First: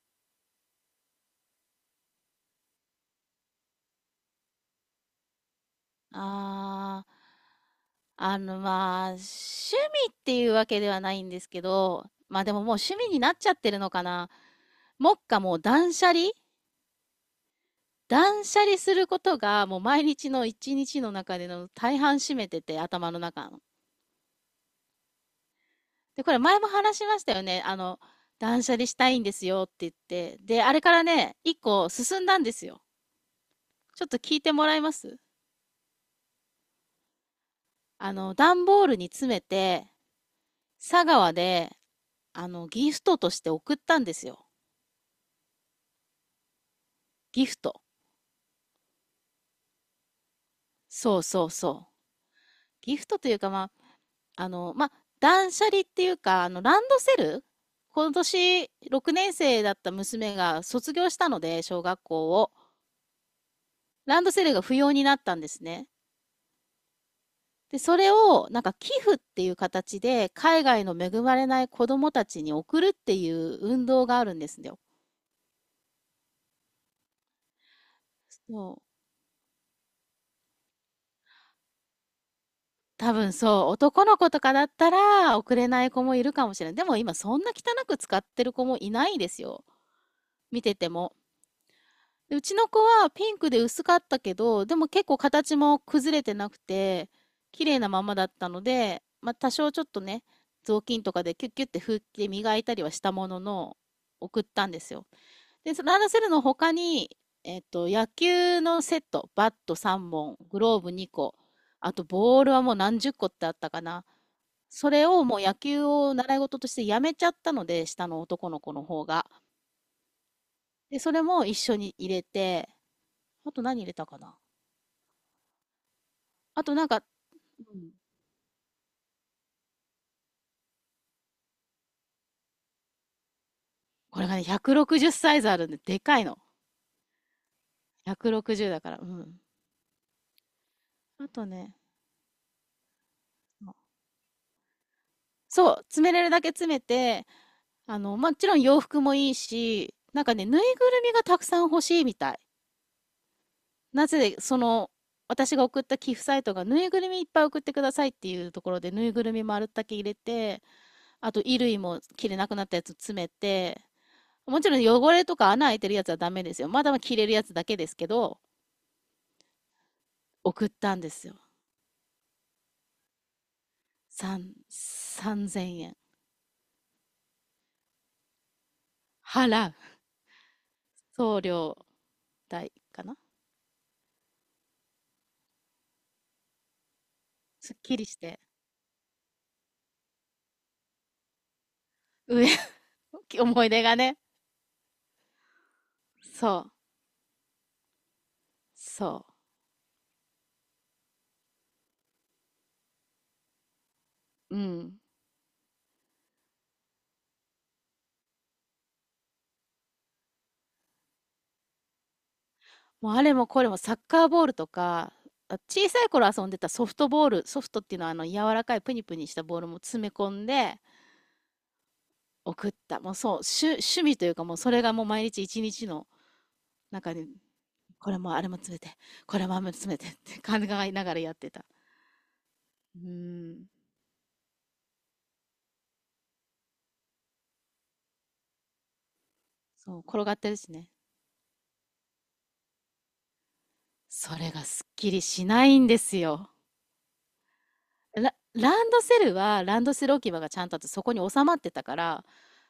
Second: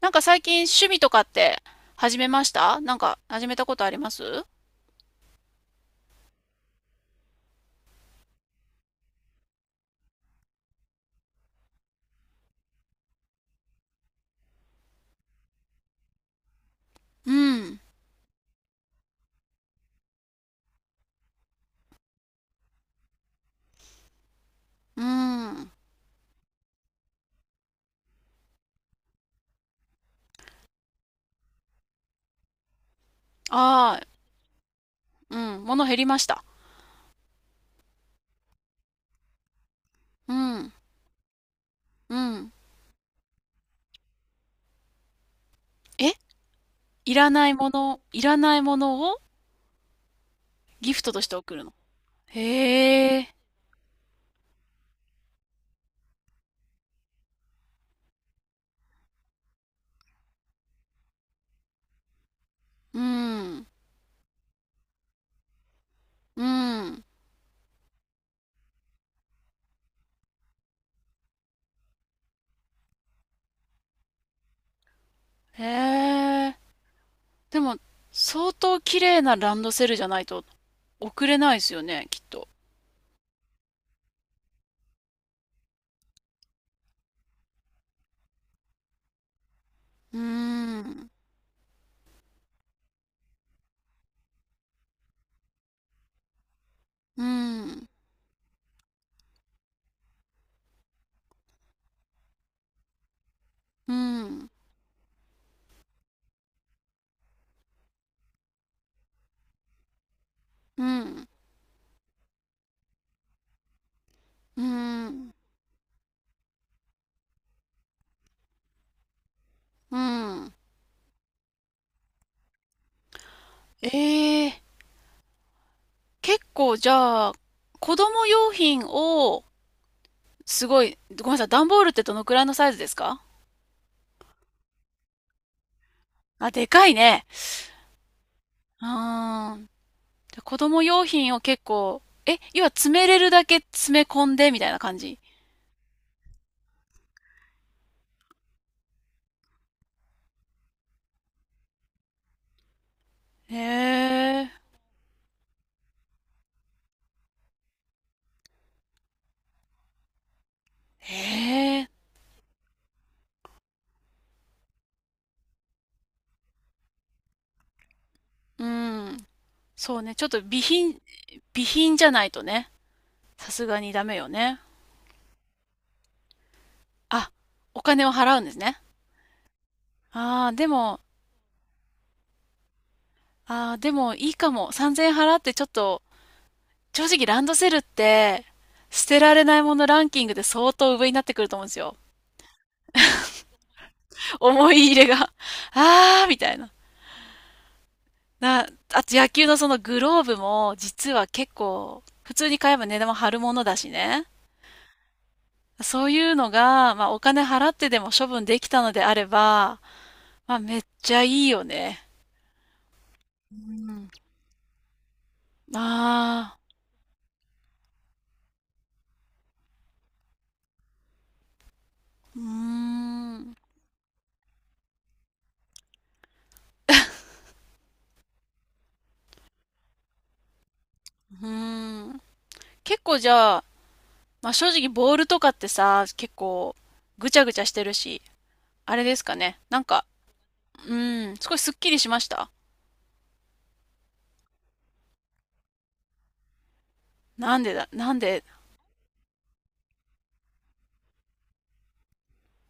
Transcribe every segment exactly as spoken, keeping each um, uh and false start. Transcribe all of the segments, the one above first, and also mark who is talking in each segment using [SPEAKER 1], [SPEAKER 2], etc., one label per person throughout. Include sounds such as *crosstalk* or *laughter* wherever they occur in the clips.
[SPEAKER 1] なんか最近趣味とかって始めました。なんか始めたことあります？
[SPEAKER 2] ああ、あの、まあ、趣味っていうわけではないんですけど、まあでももう趣味になっちゃってるのかな。目下もう断捨離
[SPEAKER 1] うん。
[SPEAKER 2] 断捨離することがもう毎日の一日の中での大半占めてて、頭の中の。
[SPEAKER 1] うん。あ
[SPEAKER 2] で、これ前も話しましたよね。あの、断捨離したいんですよって言って。で、あれからね、一個進んだんですよ。
[SPEAKER 1] あ、
[SPEAKER 2] ちょっと聞いてもらえます？
[SPEAKER 1] うん。物減りました。
[SPEAKER 2] あの、段ボールに詰めて、
[SPEAKER 1] うん。
[SPEAKER 2] 佐川で、
[SPEAKER 1] う
[SPEAKER 2] あ
[SPEAKER 1] ん。
[SPEAKER 2] の、ギフトとして送ったんですよ。
[SPEAKER 1] え、いら
[SPEAKER 2] ギ
[SPEAKER 1] ない
[SPEAKER 2] フ
[SPEAKER 1] も
[SPEAKER 2] ト。
[SPEAKER 1] の、いらないものをギフト
[SPEAKER 2] そ
[SPEAKER 1] と
[SPEAKER 2] う
[SPEAKER 1] して
[SPEAKER 2] そう
[SPEAKER 1] 送るの？
[SPEAKER 2] そう。ギフ
[SPEAKER 1] へ
[SPEAKER 2] トと
[SPEAKER 1] え。
[SPEAKER 2] いうか、まあ、あの、まあ、断捨離っていうか、あの、ランドセル、今年ろくねんせい生だった娘が卒業したので、小学校を。
[SPEAKER 1] うん。
[SPEAKER 2] ランドセルが不要になったんですね。
[SPEAKER 1] うん。
[SPEAKER 2] で、それを、なんか寄付っていう形で、海外の恵まれない子供たちに送るっていう運動があるんですよ。
[SPEAKER 1] へえ。でも、相
[SPEAKER 2] そ
[SPEAKER 1] 当
[SPEAKER 2] う。
[SPEAKER 1] 綺麗なランドセルじゃないと送れないですよね、きっと。
[SPEAKER 2] 多分そう、男の子とかだったら送れない子もいるかもしれない。でも今そんな汚く使ってる子もいないですよ。
[SPEAKER 1] うー
[SPEAKER 2] 見てて
[SPEAKER 1] ん。
[SPEAKER 2] も。で、うちの子はピンクで薄かったけど、でも結構形も崩れてなくて、
[SPEAKER 1] う
[SPEAKER 2] 綺麗
[SPEAKER 1] ん。
[SPEAKER 2] なままだったので、まあ多少ちょっとね、雑巾とかでキュッキュッて拭いて磨いたりはしたものの、
[SPEAKER 1] う
[SPEAKER 2] 送っ
[SPEAKER 1] ん。
[SPEAKER 2] たんですよ。で、そのランドセルの他に、えっと、野球のセット、バットさんぼん、グロー
[SPEAKER 1] う
[SPEAKER 2] ブ2
[SPEAKER 1] ん。
[SPEAKER 2] 個、あとボールはもう何十個ってあったかな。
[SPEAKER 1] う
[SPEAKER 2] それを
[SPEAKER 1] ん。
[SPEAKER 2] もう野球を習い事としてやめちゃったので、下の男の子の方が。
[SPEAKER 1] うん。
[SPEAKER 2] で、それも一緒に入れて、あと何入
[SPEAKER 1] え
[SPEAKER 2] れたかな。
[SPEAKER 1] え、結
[SPEAKER 2] あと
[SPEAKER 1] 構
[SPEAKER 2] なん
[SPEAKER 1] じ
[SPEAKER 2] か、
[SPEAKER 1] ゃあ、
[SPEAKER 2] うん、
[SPEAKER 1] 子供用品を、すごい、ごめんなさい、段ボールってどのくらいのサイズですか？
[SPEAKER 2] これがね、ひゃくろくじゅうサイズあるんで、でかいの。
[SPEAKER 1] あ、でかいね。
[SPEAKER 2] ひゃくろくじゅうだ
[SPEAKER 1] う
[SPEAKER 2] から、うん。
[SPEAKER 1] ーん。じゃあ子供用
[SPEAKER 2] あ
[SPEAKER 1] 品を
[SPEAKER 2] と
[SPEAKER 1] 結
[SPEAKER 2] ね、
[SPEAKER 1] 構、え、要は詰めれるだけ詰め込んでみたいな感じ？
[SPEAKER 2] そう、詰めれるだけ詰めて、あの、もちろん洋服もいいし、なんかね、ぬいぐるみがたくさん欲しいみたい。
[SPEAKER 1] へ
[SPEAKER 2] なぜ、
[SPEAKER 1] え、
[SPEAKER 2] その、私が送った寄付サイトがぬいぐるみいっぱい送ってくださいっていうところでぬいぐるみ丸だけ入れて、
[SPEAKER 1] へ
[SPEAKER 2] あと衣類
[SPEAKER 1] え、
[SPEAKER 2] も着れなくなったやつ詰めて、もちろん汚れとか穴開いてるやつはダメですよ、まだ着れるやつだけですけど、
[SPEAKER 1] うん。そうね、ちょっと備
[SPEAKER 2] 送った
[SPEAKER 1] 品、
[SPEAKER 2] んですよ。
[SPEAKER 1] 備品じゃないとね、さすがにダメよ
[SPEAKER 2] 三
[SPEAKER 1] ね。
[SPEAKER 2] さんぜんえん
[SPEAKER 1] あ、お金を払うんですね。
[SPEAKER 2] 払う、
[SPEAKER 1] ああ、でも、
[SPEAKER 2] 送料代かな。
[SPEAKER 1] ああ、でもいいかも。さんぜんえん払ってちょっと、正直ランドセ
[SPEAKER 2] す
[SPEAKER 1] ル
[SPEAKER 2] っ
[SPEAKER 1] っ
[SPEAKER 2] きりして。
[SPEAKER 1] て、捨てられないものランキングで相当上になってくると思うんですよ。
[SPEAKER 2] 上。 *laughs* 思い出がね。
[SPEAKER 1] 思い入れが。*laughs* あーみたい
[SPEAKER 2] そ
[SPEAKER 1] な。
[SPEAKER 2] う
[SPEAKER 1] な、あと
[SPEAKER 2] そ
[SPEAKER 1] 野球のそのグローブも実は結構普通に買えば値段も張るものだしね。
[SPEAKER 2] う。うん。
[SPEAKER 1] そういうのが、まあお金払ってでも処分できたのであれば、まあめっちゃいいよね。
[SPEAKER 2] もうあれも
[SPEAKER 1] う
[SPEAKER 2] これもサッ
[SPEAKER 1] ん。
[SPEAKER 2] カーボールとか、あ、小さい頃遊ん
[SPEAKER 1] あ
[SPEAKER 2] でたソフトボール、ソフトっていうのは、あの柔らかいプニプニしたボールも詰め込んで
[SPEAKER 1] ー、うー
[SPEAKER 2] 送った。もう、そう、
[SPEAKER 1] ん、う
[SPEAKER 2] 趣、趣味というか、もうそれがもう毎日一日の中にこれもあれも詰めて、これもあれも詰めてって考えながらやってた。
[SPEAKER 1] ーん。
[SPEAKER 2] う
[SPEAKER 1] 結構じゃあ、
[SPEAKER 2] ん。
[SPEAKER 1] まあ正直ボールとかってさ、結構ぐちゃぐちゃしてるし、あれですかね。なん
[SPEAKER 2] そう、
[SPEAKER 1] か、
[SPEAKER 2] 転がってるしね。
[SPEAKER 1] うん、少しすっきりしました？
[SPEAKER 2] それがすっきりしないんですよ。
[SPEAKER 1] なんでだ、なん
[SPEAKER 2] ラ
[SPEAKER 1] で、
[SPEAKER 2] ランドセルは、ランドセル置き場がちゃんとあって、そこに収まってたから、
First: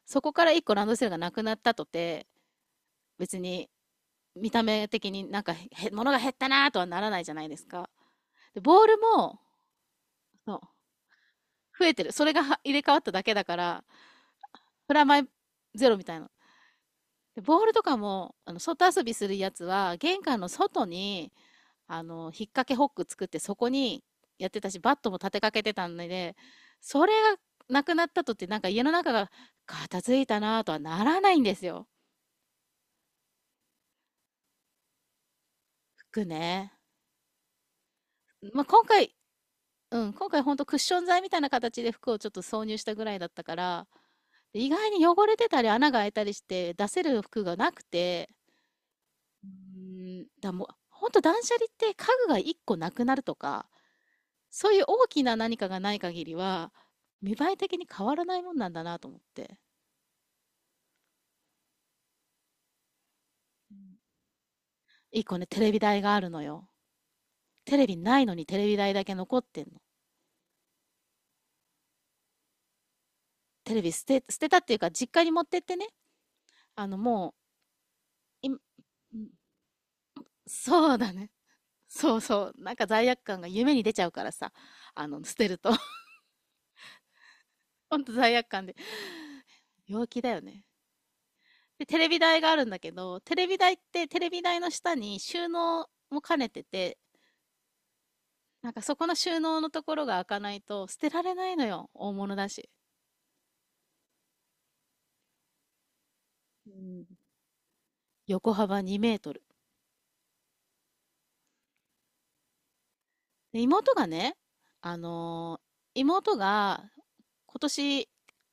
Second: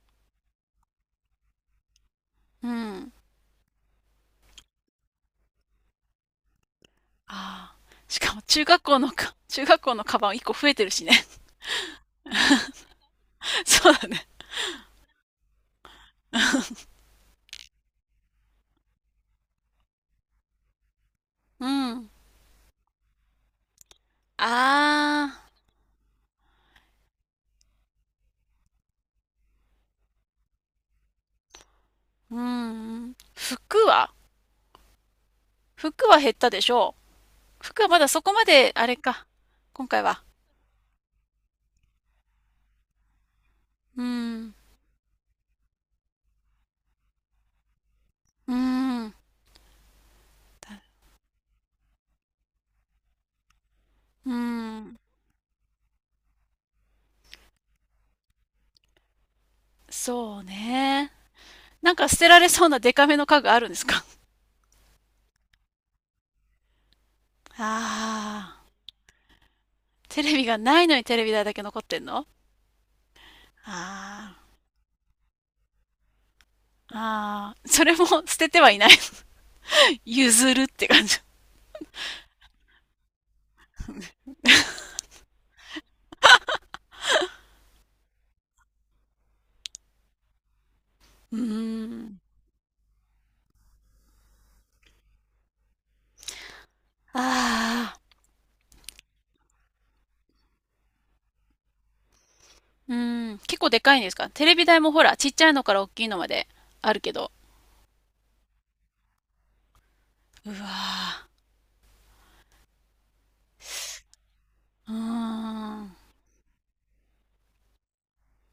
[SPEAKER 2] そこからいっこランドセルがなくなったとて、
[SPEAKER 1] うん。
[SPEAKER 2] 別に見た目的になんか、へ、物が減ったなとはならないじゃないです
[SPEAKER 1] ああ。
[SPEAKER 2] か。
[SPEAKER 1] しかも
[SPEAKER 2] で、
[SPEAKER 1] 中学
[SPEAKER 2] ボー
[SPEAKER 1] 校
[SPEAKER 2] ル
[SPEAKER 1] のか、
[SPEAKER 2] も、
[SPEAKER 1] 中学校のカバンいっこ
[SPEAKER 2] そう、
[SPEAKER 1] 増えてるしね。
[SPEAKER 2] 増えてる。それがは入れ替わっただけだか
[SPEAKER 1] *laughs*
[SPEAKER 2] ら、
[SPEAKER 1] そうだね。
[SPEAKER 2] プラマイゼロみたいな。で、ボールとかも、あの、外遊びするやつは、玄関の外に、
[SPEAKER 1] う
[SPEAKER 2] あ
[SPEAKER 1] ん。
[SPEAKER 2] の、引っ掛けホック作ってそこにやってたし、バットも
[SPEAKER 1] あ
[SPEAKER 2] 立て
[SPEAKER 1] あ、
[SPEAKER 2] かけてたので、それがなくなったとって、なんか家の中が片付いたなとはならないんですよ。
[SPEAKER 1] うん。服は、服は
[SPEAKER 2] 服
[SPEAKER 1] 減ったでし
[SPEAKER 2] ね。
[SPEAKER 1] ょう？服はまだそこま
[SPEAKER 2] まあ、
[SPEAKER 1] で、
[SPEAKER 2] 今
[SPEAKER 1] あれ
[SPEAKER 2] 回、
[SPEAKER 1] か。今回
[SPEAKER 2] うん、
[SPEAKER 1] は。
[SPEAKER 2] 今回ほんとクッション材みたいな形で服をちょっと挿入したぐらいだったから、
[SPEAKER 1] うん。
[SPEAKER 2] 意外に汚れてたり穴が開いたりして出せる服がなくて、
[SPEAKER 1] うん。
[SPEAKER 2] うん、だからもう、ほんと断捨離って家具がいっこなくなるとか、
[SPEAKER 1] う
[SPEAKER 2] そういう
[SPEAKER 1] ん。
[SPEAKER 2] 大きな何かがない限りは、見栄え的に変わらないもんなんだなと思って。
[SPEAKER 1] そうね。なんか捨てられそうなデカめの家具あるんですか？
[SPEAKER 2] 一個ね、テレビ台があるのよ。テレビないのにテ
[SPEAKER 1] あ *laughs* あー。
[SPEAKER 2] レビ台だけ残ってんの。
[SPEAKER 1] テレビがないのにテレビ台だけ残ってんの？あ
[SPEAKER 2] テレビ捨て、
[SPEAKER 1] あ
[SPEAKER 2] 捨
[SPEAKER 1] ー。
[SPEAKER 2] てたっていうか、実家に持ってってね。あの、も
[SPEAKER 1] ああ、それも *laughs* 捨
[SPEAKER 2] う、
[SPEAKER 1] て
[SPEAKER 2] い、ん、
[SPEAKER 1] てはいない。 *laughs* 譲るって
[SPEAKER 2] そう
[SPEAKER 1] 感
[SPEAKER 2] だ
[SPEAKER 1] じ。
[SPEAKER 2] ね。そうそう。なんか罪悪感が夢に出ちゃうからさ。あの、捨てると。*laughs* ほんと罪悪感で。陽気だよね。
[SPEAKER 1] う
[SPEAKER 2] で、テ
[SPEAKER 1] ー
[SPEAKER 2] レビ
[SPEAKER 1] ん。
[SPEAKER 2] 台があるんだけど、テレビ台って、テレビ台の下に収納も兼ねてて、
[SPEAKER 1] ああ、
[SPEAKER 2] なんかそこの収納のところが開かないと捨てられないのよ。大物だし。
[SPEAKER 1] うーん。結構でかいんですか？テレビ台もほら、ちっちゃいのから大きいのまで
[SPEAKER 2] う
[SPEAKER 1] ある
[SPEAKER 2] ん。
[SPEAKER 1] けど。
[SPEAKER 2] 横幅にメートル。
[SPEAKER 1] うわあ、
[SPEAKER 2] で、妹がね、
[SPEAKER 1] うー
[SPEAKER 2] あのー
[SPEAKER 1] ん。
[SPEAKER 2] 妹が今年、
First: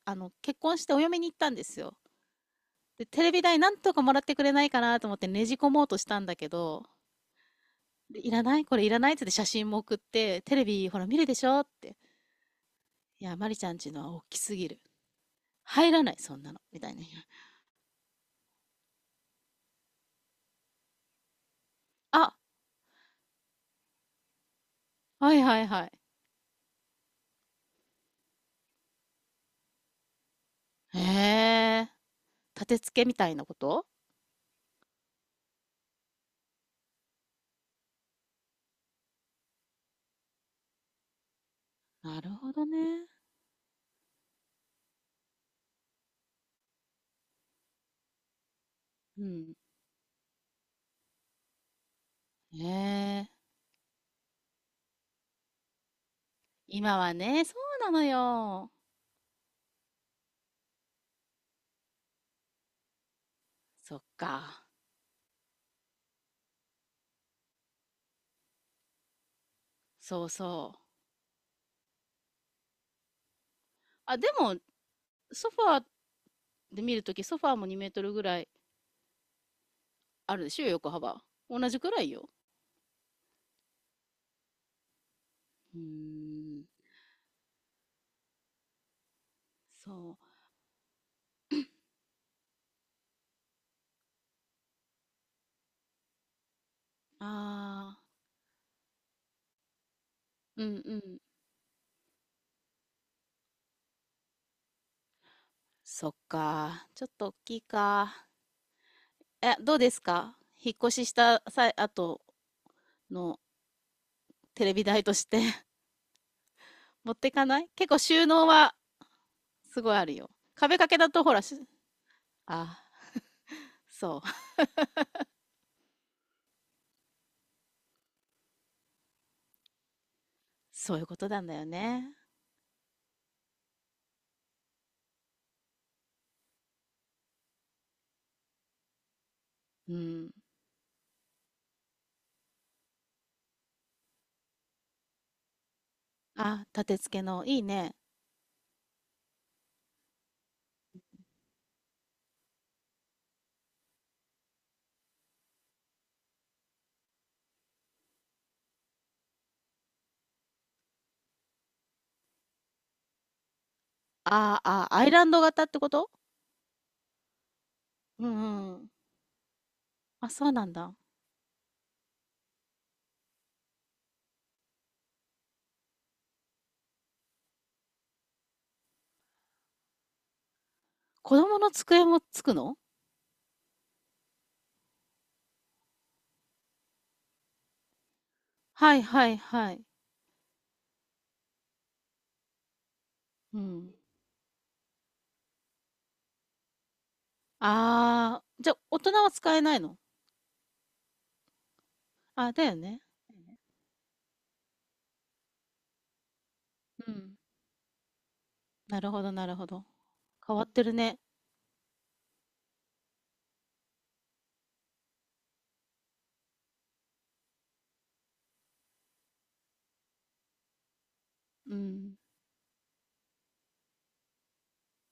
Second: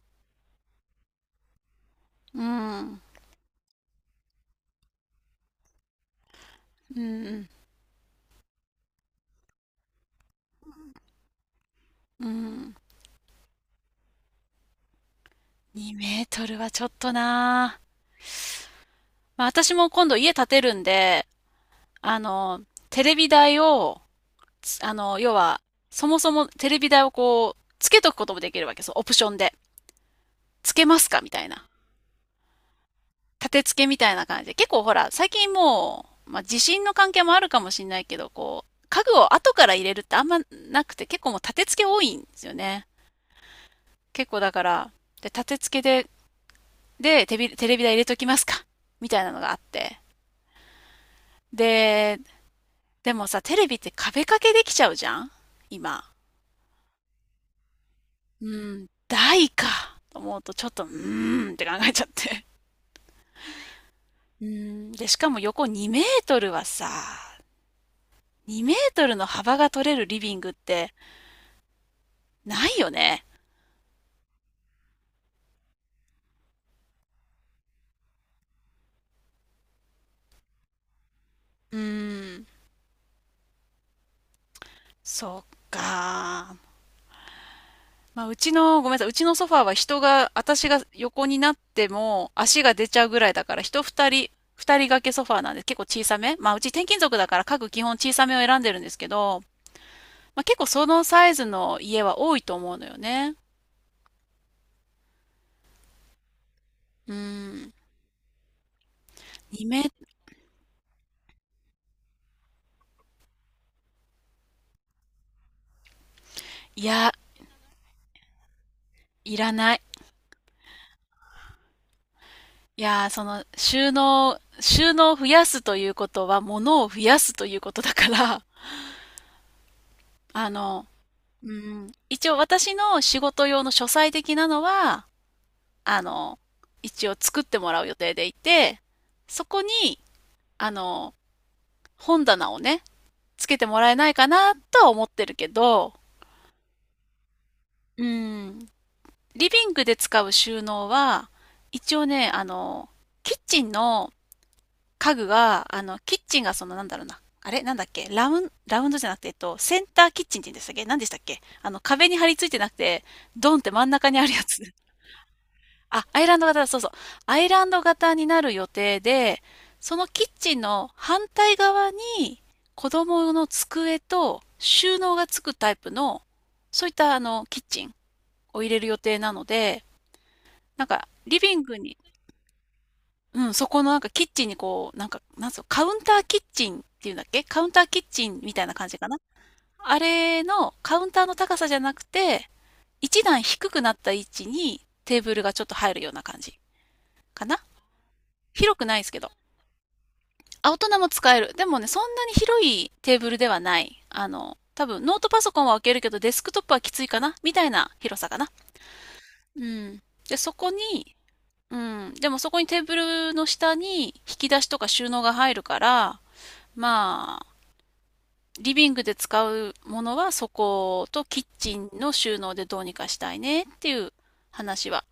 [SPEAKER 2] あの、結婚してお嫁に行ったんですよ。
[SPEAKER 1] うん。
[SPEAKER 2] で、テレビ代なんとかもらってくれないかなと思ってねじ込もうとしたんだけど、
[SPEAKER 1] うん。
[SPEAKER 2] で、いらない、これいらないっつって、写真も送って、テレビほら見るでしょって。
[SPEAKER 1] うん。
[SPEAKER 2] いや、マリちゃんちのは大きすぎる。入
[SPEAKER 1] 2
[SPEAKER 2] らない、
[SPEAKER 1] メー
[SPEAKER 2] そん
[SPEAKER 1] ト
[SPEAKER 2] な
[SPEAKER 1] ル
[SPEAKER 2] の。
[SPEAKER 1] は
[SPEAKER 2] み
[SPEAKER 1] ちょ
[SPEAKER 2] た
[SPEAKER 1] っ
[SPEAKER 2] いな。
[SPEAKER 1] となあ。まあ私も今度家建てるんで、あ
[SPEAKER 2] あ、
[SPEAKER 1] の、テレビ台を、つ、あの、
[SPEAKER 2] は
[SPEAKER 1] 要
[SPEAKER 2] いは
[SPEAKER 1] は、
[SPEAKER 2] いはい。
[SPEAKER 1] そもそもテレビ台をこう、つけとくこともできるわけです。オプションで。つけま
[SPEAKER 2] へ
[SPEAKER 1] すかみたいな。
[SPEAKER 2] え。立て付けみたいな
[SPEAKER 1] 立
[SPEAKER 2] こ
[SPEAKER 1] て付
[SPEAKER 2] と？
[SPEAKER 1] けみたいな感じで、結構ほら、最近もう、まあ、地震の関係もあるかもしれないけど、こう、家具を後から入れるってあんまなくて、結構もう立て付け多い
[SPEAKER 2] な
[SPEAKER 1] んで
[SPEAKER 2] る
[SPEAKER 1] す
[SPEAKER 2] ほ
[SPEAKER 1] よ
[SPEAKER 2] ど
[SPEAKER 1] ね。
[SPEAKER 2] ね。
[SPEAKER 1] 結構だから、で、立て付けで、で、テレビ、テレビ台入れときますか、みた
[SPEAKER 2] う
[SPEAKER 1] いなのが
[SPEAKER 2] ん。
[SPEAKER 1] あって。で、でも
[SPEAKER 2] ねえ。
[SPEAKER 1] さ、テレビって壁掛けできちゃうじゃん今。
[SPEAKER 2] 今はね、そうなの
[SPEAKER 1] う
[SPEAKER 2] よ。
[SPEAKER 1] ん、台か。と思うと、ちょっと、うーんって考えちゃって。
[SPEAKER 2] そっ
[SPEAKER 1] *laughs* う
[SPEAKER 2] か。
[SPEAKER 1] ん、で、しかも横にメートルはさ、にメートルの幅が取れるリ
[SPEAKER 2] そう
[SPEAKER 1] ビングっ
[SPEAKER 2] そう。
[SPEAKER 1] て、ないよね。
[SPEAKER 2] あ、でも、ソファーで見るとき、ソファーもにメートルぐらいあるでしょ、横幅。同
[SPEAKER 1] う
[SPEAKER 2] じくらいよ。
[SPEAKER 1] ーん。そっ
[SPEAKER 2] うー
[SPEAKER 1] か。
[SPEAKER 2] ん。
[SPEAKER 1] まあ、うちの、ごめんなさい、うちのソファーは人
[SPEAKER 2] そう。
[SPEAKER 1] が、私が横になっても足が出ちゃうぐらいだから、人二人、二人掛けソファーなんで結構小さめ。まあ、うち転勤族だから家具基本
[SPEAKER 2] ああ。
[SPEAKER 1] 小さめを選んでるんですけど、まあ、結
[SPEAKER 2] う
[SPEAKER 1] 構
[SPEAKER 2] ん
[SPEAKER 1] そ
[SPEAKER 2] う
[SPEAKER 1] の
[SPEAKER 2] ん。
[SPEAKER 1] サイズの家は多いと思うのよね。
[SPEAKER 2] そっか。ちょっ
[SPEAKER 1] うー
[SPEAKER 2] と大きい
[SPEAKER 1] ん。
[SPEAKER 2] か。え、
[SPEAKER 1] に
[SPEAKER 2] どう
[SPEAKER 1] メ、
[SPEAKER 2] ですか、引っ越しした際、後のテレビ台として *laughs*
[SPEAKER 1] いや、
[SPEAKER 2] 持ってかない？結構収納は
[SPEAKER 1] いらない。
[SPEAKER 2] すごいあるよ。壁掛けだとほらし、あ、
[SPEAKER 1] いや、その、収
[SPEAKER 2] そう、
[SPEAKER 1] 納、
[SPEAKER 2] *laughs*
[SPEAKER 1] 収納を増やすということは、物を増やすということだから、あの、
[SPEAKER 2] そういうことなん
[SPEAKER 1] う
[SPEAKER 2] だよ
[SPEAKER 1] ん、
[SPEAKER 2] ね。
[SPEAKER 1] 一応私の仕事用の書斎的なのは、あの、一応作ってもらう予定でいて、そこ
[SPEAKER 2] う
[SPEAKER 1] に、
[SPEAKER 2] ん。
[SPEAKER 1] あの、本棚をね、つけてもらえないかなとは思ってるけど、
[SPEAKER 2] あ、立て付けの、いいね。
[SPEAKER 1] うん、リビングで使う収納は、一応ね、あの、キッチンの家具が、あの、キッチンがその、なんだろうな、あれなんだっけ、ラウン、ラウンドじゃなくて、えっと、センターキッチンって言うんでしたっけ？何でしたっけ？あの、壁に張り付いてなくて、ドンって真ん中にあるや
[SPEAKER 2] あ
[SPEAKER 1] つ。
[SPEAKER 2] あ、アイランド型ってこ
[SPEAKER 1] あ、
[SPEAKER 2] と？
[SPEAKER 1] アイランド型だ、そうそう。アイランド型に
[SPEAKER 2] う
[SPEAKER 1] なる予
[SPEAKER 2] んうん。
[SPEAKER 1] 定で、そのキッ
[SPEAKER 2] あ、そう
[SPEAKER 1] チン
[SPEAKER 2] なん
[SPEAKER 1] の
[SPEAKER 2] だ。
[SPEAKER 1] 反対側に子供用の机と収納がつくタイプの、そういったあの、キッチンを入れる予定なので、なんか、
[SPEAKER 2] 子
[SPEAKER 1] リビ
[SPEAKER 2] 供
[SPEAKER 1] ン
[SPEAKER 2] の
[SPEAKER 1] グに、
[SPEAKER 2] 机もつくの？
[SPEAKER 1] うん、そこのなんかキッチンにこう、なんか、なんつうの、カウンターキッチンっていうんだっけ？カウンターキッチンみたいな感
[SPEAKER 2] は
[SPEAKER 1] じ
[SPEAKER 2] い
[SPEAKER 1] かな。
[SPEAKER 2] はいはい。
[SPEAKER 1] あれのカウンターの高さじゃなくて、一段
[SPEAKER 2] う
[SPEAKER 1] 低くな
[SPEAKER 2] ん。
[SPEAKER 1] った位置にテーブルがちょっと入るような感じかな。
[SPEAKER 2] ああ、じゃあ
[SPEAKER 1] 広くな
[SPEAKER 2] 大
[SPEAKER 1] いです
[SPEAKER 2] 人
[SPEAKER 1] けど。
[SPEAKER 2] は使えないの？
[SPEAKER 1] あ、大人も使える。でもね、そんなに
[SPEAKER 2] あ、
[SPEAKER 1] 広
[SPEAKER 2] だよ
[SPEAKER 1] い
[SPEAKER 2] ね。
[SPEAKER 1] テーブルではない。あの、多分ノートパソコンは置けるけどデスクトップはきつい
[SPEAKER 2] う
[SPEAKER 1] かな、
[SPEAKER 2] ん。
[SPEAKER 1] みたいな広さかな。
[SPEAKER 2] なるほどなる
[SPEAKER 1] う
[SPEAKER 2] ほど。
[SPEAKER 1] ん。で、そ
[SPEAKER 2] 変わっ
[SPEAKER 1] こ
[SPEAKER 2] てる
[SPEAKER 1] に、
[SPEAKER 2] ね。
[SPEAKER 1] うん。でもそこにテーブルの下に引き出しとか収納が入るから、まあ、リビングで使うものはそことキッ
[SPEAKER 2] う
[SPEAKER 1] チンの
[SPEAKER 2] ん。
[SPEAKER 1] 収納でどうにかしたいねっていう話は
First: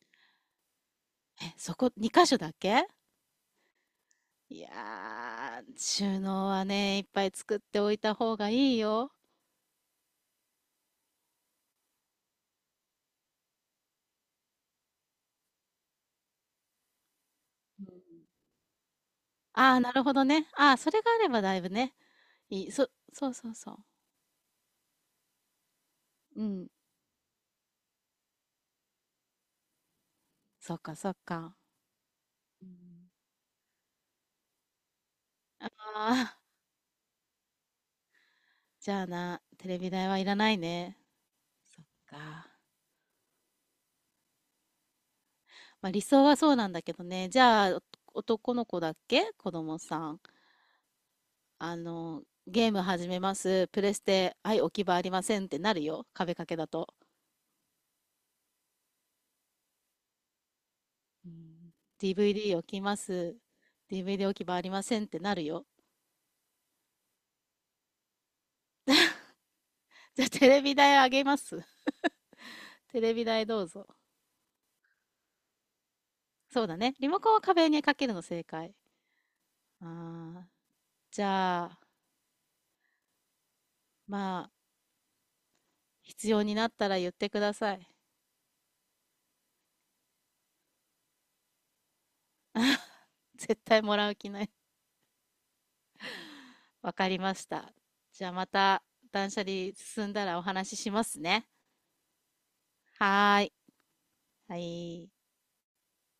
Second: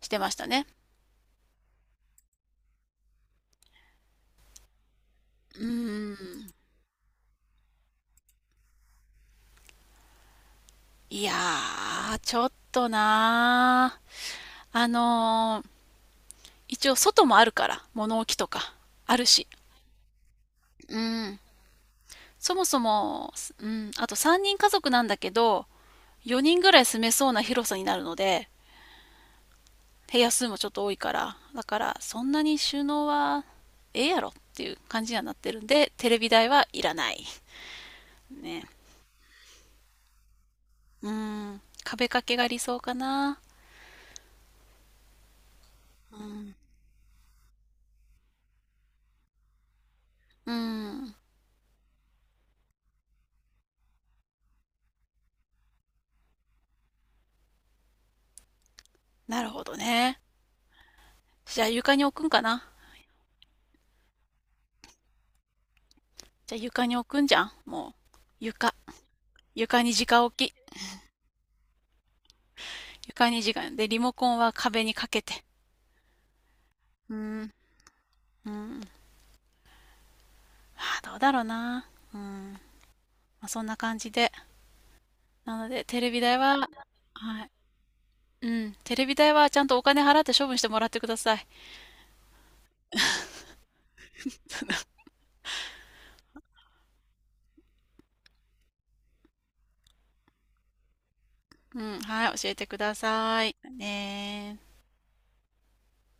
[SPEAKER 1] してましたね。
[SPEAKER 2] え、そこに箇所だけ？い
[SPEAKER 1] う
[SPEAKER 2] やー、
[SPEAKER 1] ーん。
[SPEAKER 2] 収納はね、いっぱい作っておいた方がいいよ。
[SPEAKER 1] いやー、ちょっとなー。あのー、一応外もあるから、
[SPEAKER 2] うん。
[SPEAKER 1] 物置とかあるし。
[SPEAKER 2] ああ、なるほどね。ああ、そ
[SPEAKER 1] う
[SPEAKER 2] れがあれ
[SPEAKER 1] ん。
[SPEAKER 2] ばだいぶね、
[SPEAKER 1] そ
[SPEAKER 2] い
[SPEAKER 1] も
[SPEAKER 2] い。
[SPEAKER 1] そ
[SPEAKER 2] そ、そ
[SPEAKER 1] も、
[SPEAKER 2] うそう
[SPEAKER 1] う
[SPEAKER 2] そ
[SPEAKER 1] ん、あとさんにん家族なんだけど、
[SPEAKER 2] う。う
[SPEAKER 1] よにん
[SPEAKER 2] ん。
[SPEAKER 1] ぐらい住めそうな広さになるので、部屋数もちょっ
[SPEAKER 2] そっ
[SPEAKER 1] と多
[SPEAKER 2] か
[SPEAKER 1] い
[SPEAKER 2] そ
[SPEAKER 1] か
[SPEAKER 2] っ
[SPEAKER 1] ら、
[SPEAKER 2] か。
[SPEAKER 1] だからそんなに
[SPEAKER 2] うん。
[SPEAKER 1] 収納はええやろっていう感じにはなってるん
[SPEAKER 2] あ
[SPEAKER 1] で、テレビ
[SPEAKER 2] あ、
[SPEAKER 1] 台はいらない。ね。
[SPEAKER 2] じゃあな、テレビ台はいらないね。
[SPEAKER 1] うん、
[SPEAKER 2] そっ
[SPEAKER 1] 壁掛けが
[SPEAKER 2] か。
[SPEAKER 1] 理想かな。
[SPEAKER 2] まあ理
[SPEAKER 1] う
[SPEAKER 2] 想はそ
[SPEAKER 1] ん、
[SPEAKER 2] うなんだけどね。じゃあ、お男の子だっけ子供さん？
[SPEAKER 1] うん、
[SPEAKER 2] あの、ゲーム始めます。プレステ、はい、置き場ありませんってなるよ。壁掛けだと。
[SPEAKER 1] なるほどね。
[SPEAKER 2] う
[SPEAKER 1] じゃあ
[SPEAKER 2] ん
[SPEAKER 1] 床に置くんか
[SPEAKER 2] ディーブイディー 置
[SPEAKER 1] な。
[SPEAKER 2] きます。ディーブイディー 置き場ありませんってなるよ。
[SPEAKER 1] じゃあ床に置くんじゃん。もう、床。床に
[SPEAKER 2] *laughs* じ
[SPEAKER 1] 直
[SPEAKER 2] ゃあテ
[SPEAKER 1] 置き。
[SPEAKER 2] レビ台あげます。*laughs* テレビ
[SPEAKER 1] 床に
[SPEAKER 2] 台
[SPEAKER 1] 時
[SPEAKER 2] どう
[SPEAKER 1] 間。
[SPEAKER 2] ぞ。
[SPEAKER 1] で、リモコンは壁にかけて。
[SPEAKER 2] そうだね。リ
[SPEAKER 1] う
[SPEAKER 2] モコンは
[SPEAKER 1] ん、
[SPEAKER 2] 壁にかけるの正
[SPEAKER 1] う
[SPEAKER 2] 解。
[SPEAKER 1] ん。
[SPEAKER 2] ああ、
[SPEAKER 1] あ、どう
[SPEAKER 2] じ
[SPEAKER 1] だろう
[SPEAKER 2] ゃあ、
[SPEAKER 1] な。うん。まあ、そんな感じ
[SPEAKER 2] ま
[SPEAKER 1] で。
[SPEAKER 2] あ、
[SPEAKER 1] なので、テレビ
[SPEAKER 2] 必
[SPEAKER 1] 台
[SPEAKER 2] 要に
[SPEAKER 1] は、
[SPEAKER 2] なったら言ってく
[SPEAKER 1] はい。
[SPEAKER 2] ださい。
[SPEAKER 1] うん。テレビ台はちゃんとお金払って処分してもらってください。
[SPEAKER 2] *laughs* 絶対もらう気ない。*laughs* わかりました。じゃあまた断捨離進んだらお話ししますね。
[SPEAKER 1] うん。はい。教えてくだ
[SPEAKER 2] は
[SPEAKER 1] さ
[SPEAKER 2] ーい。
[SPEAKER 1] い。
[SPEAKER 2] は
[SPEAKER 1] ねー。
[SPEAKER 2] い。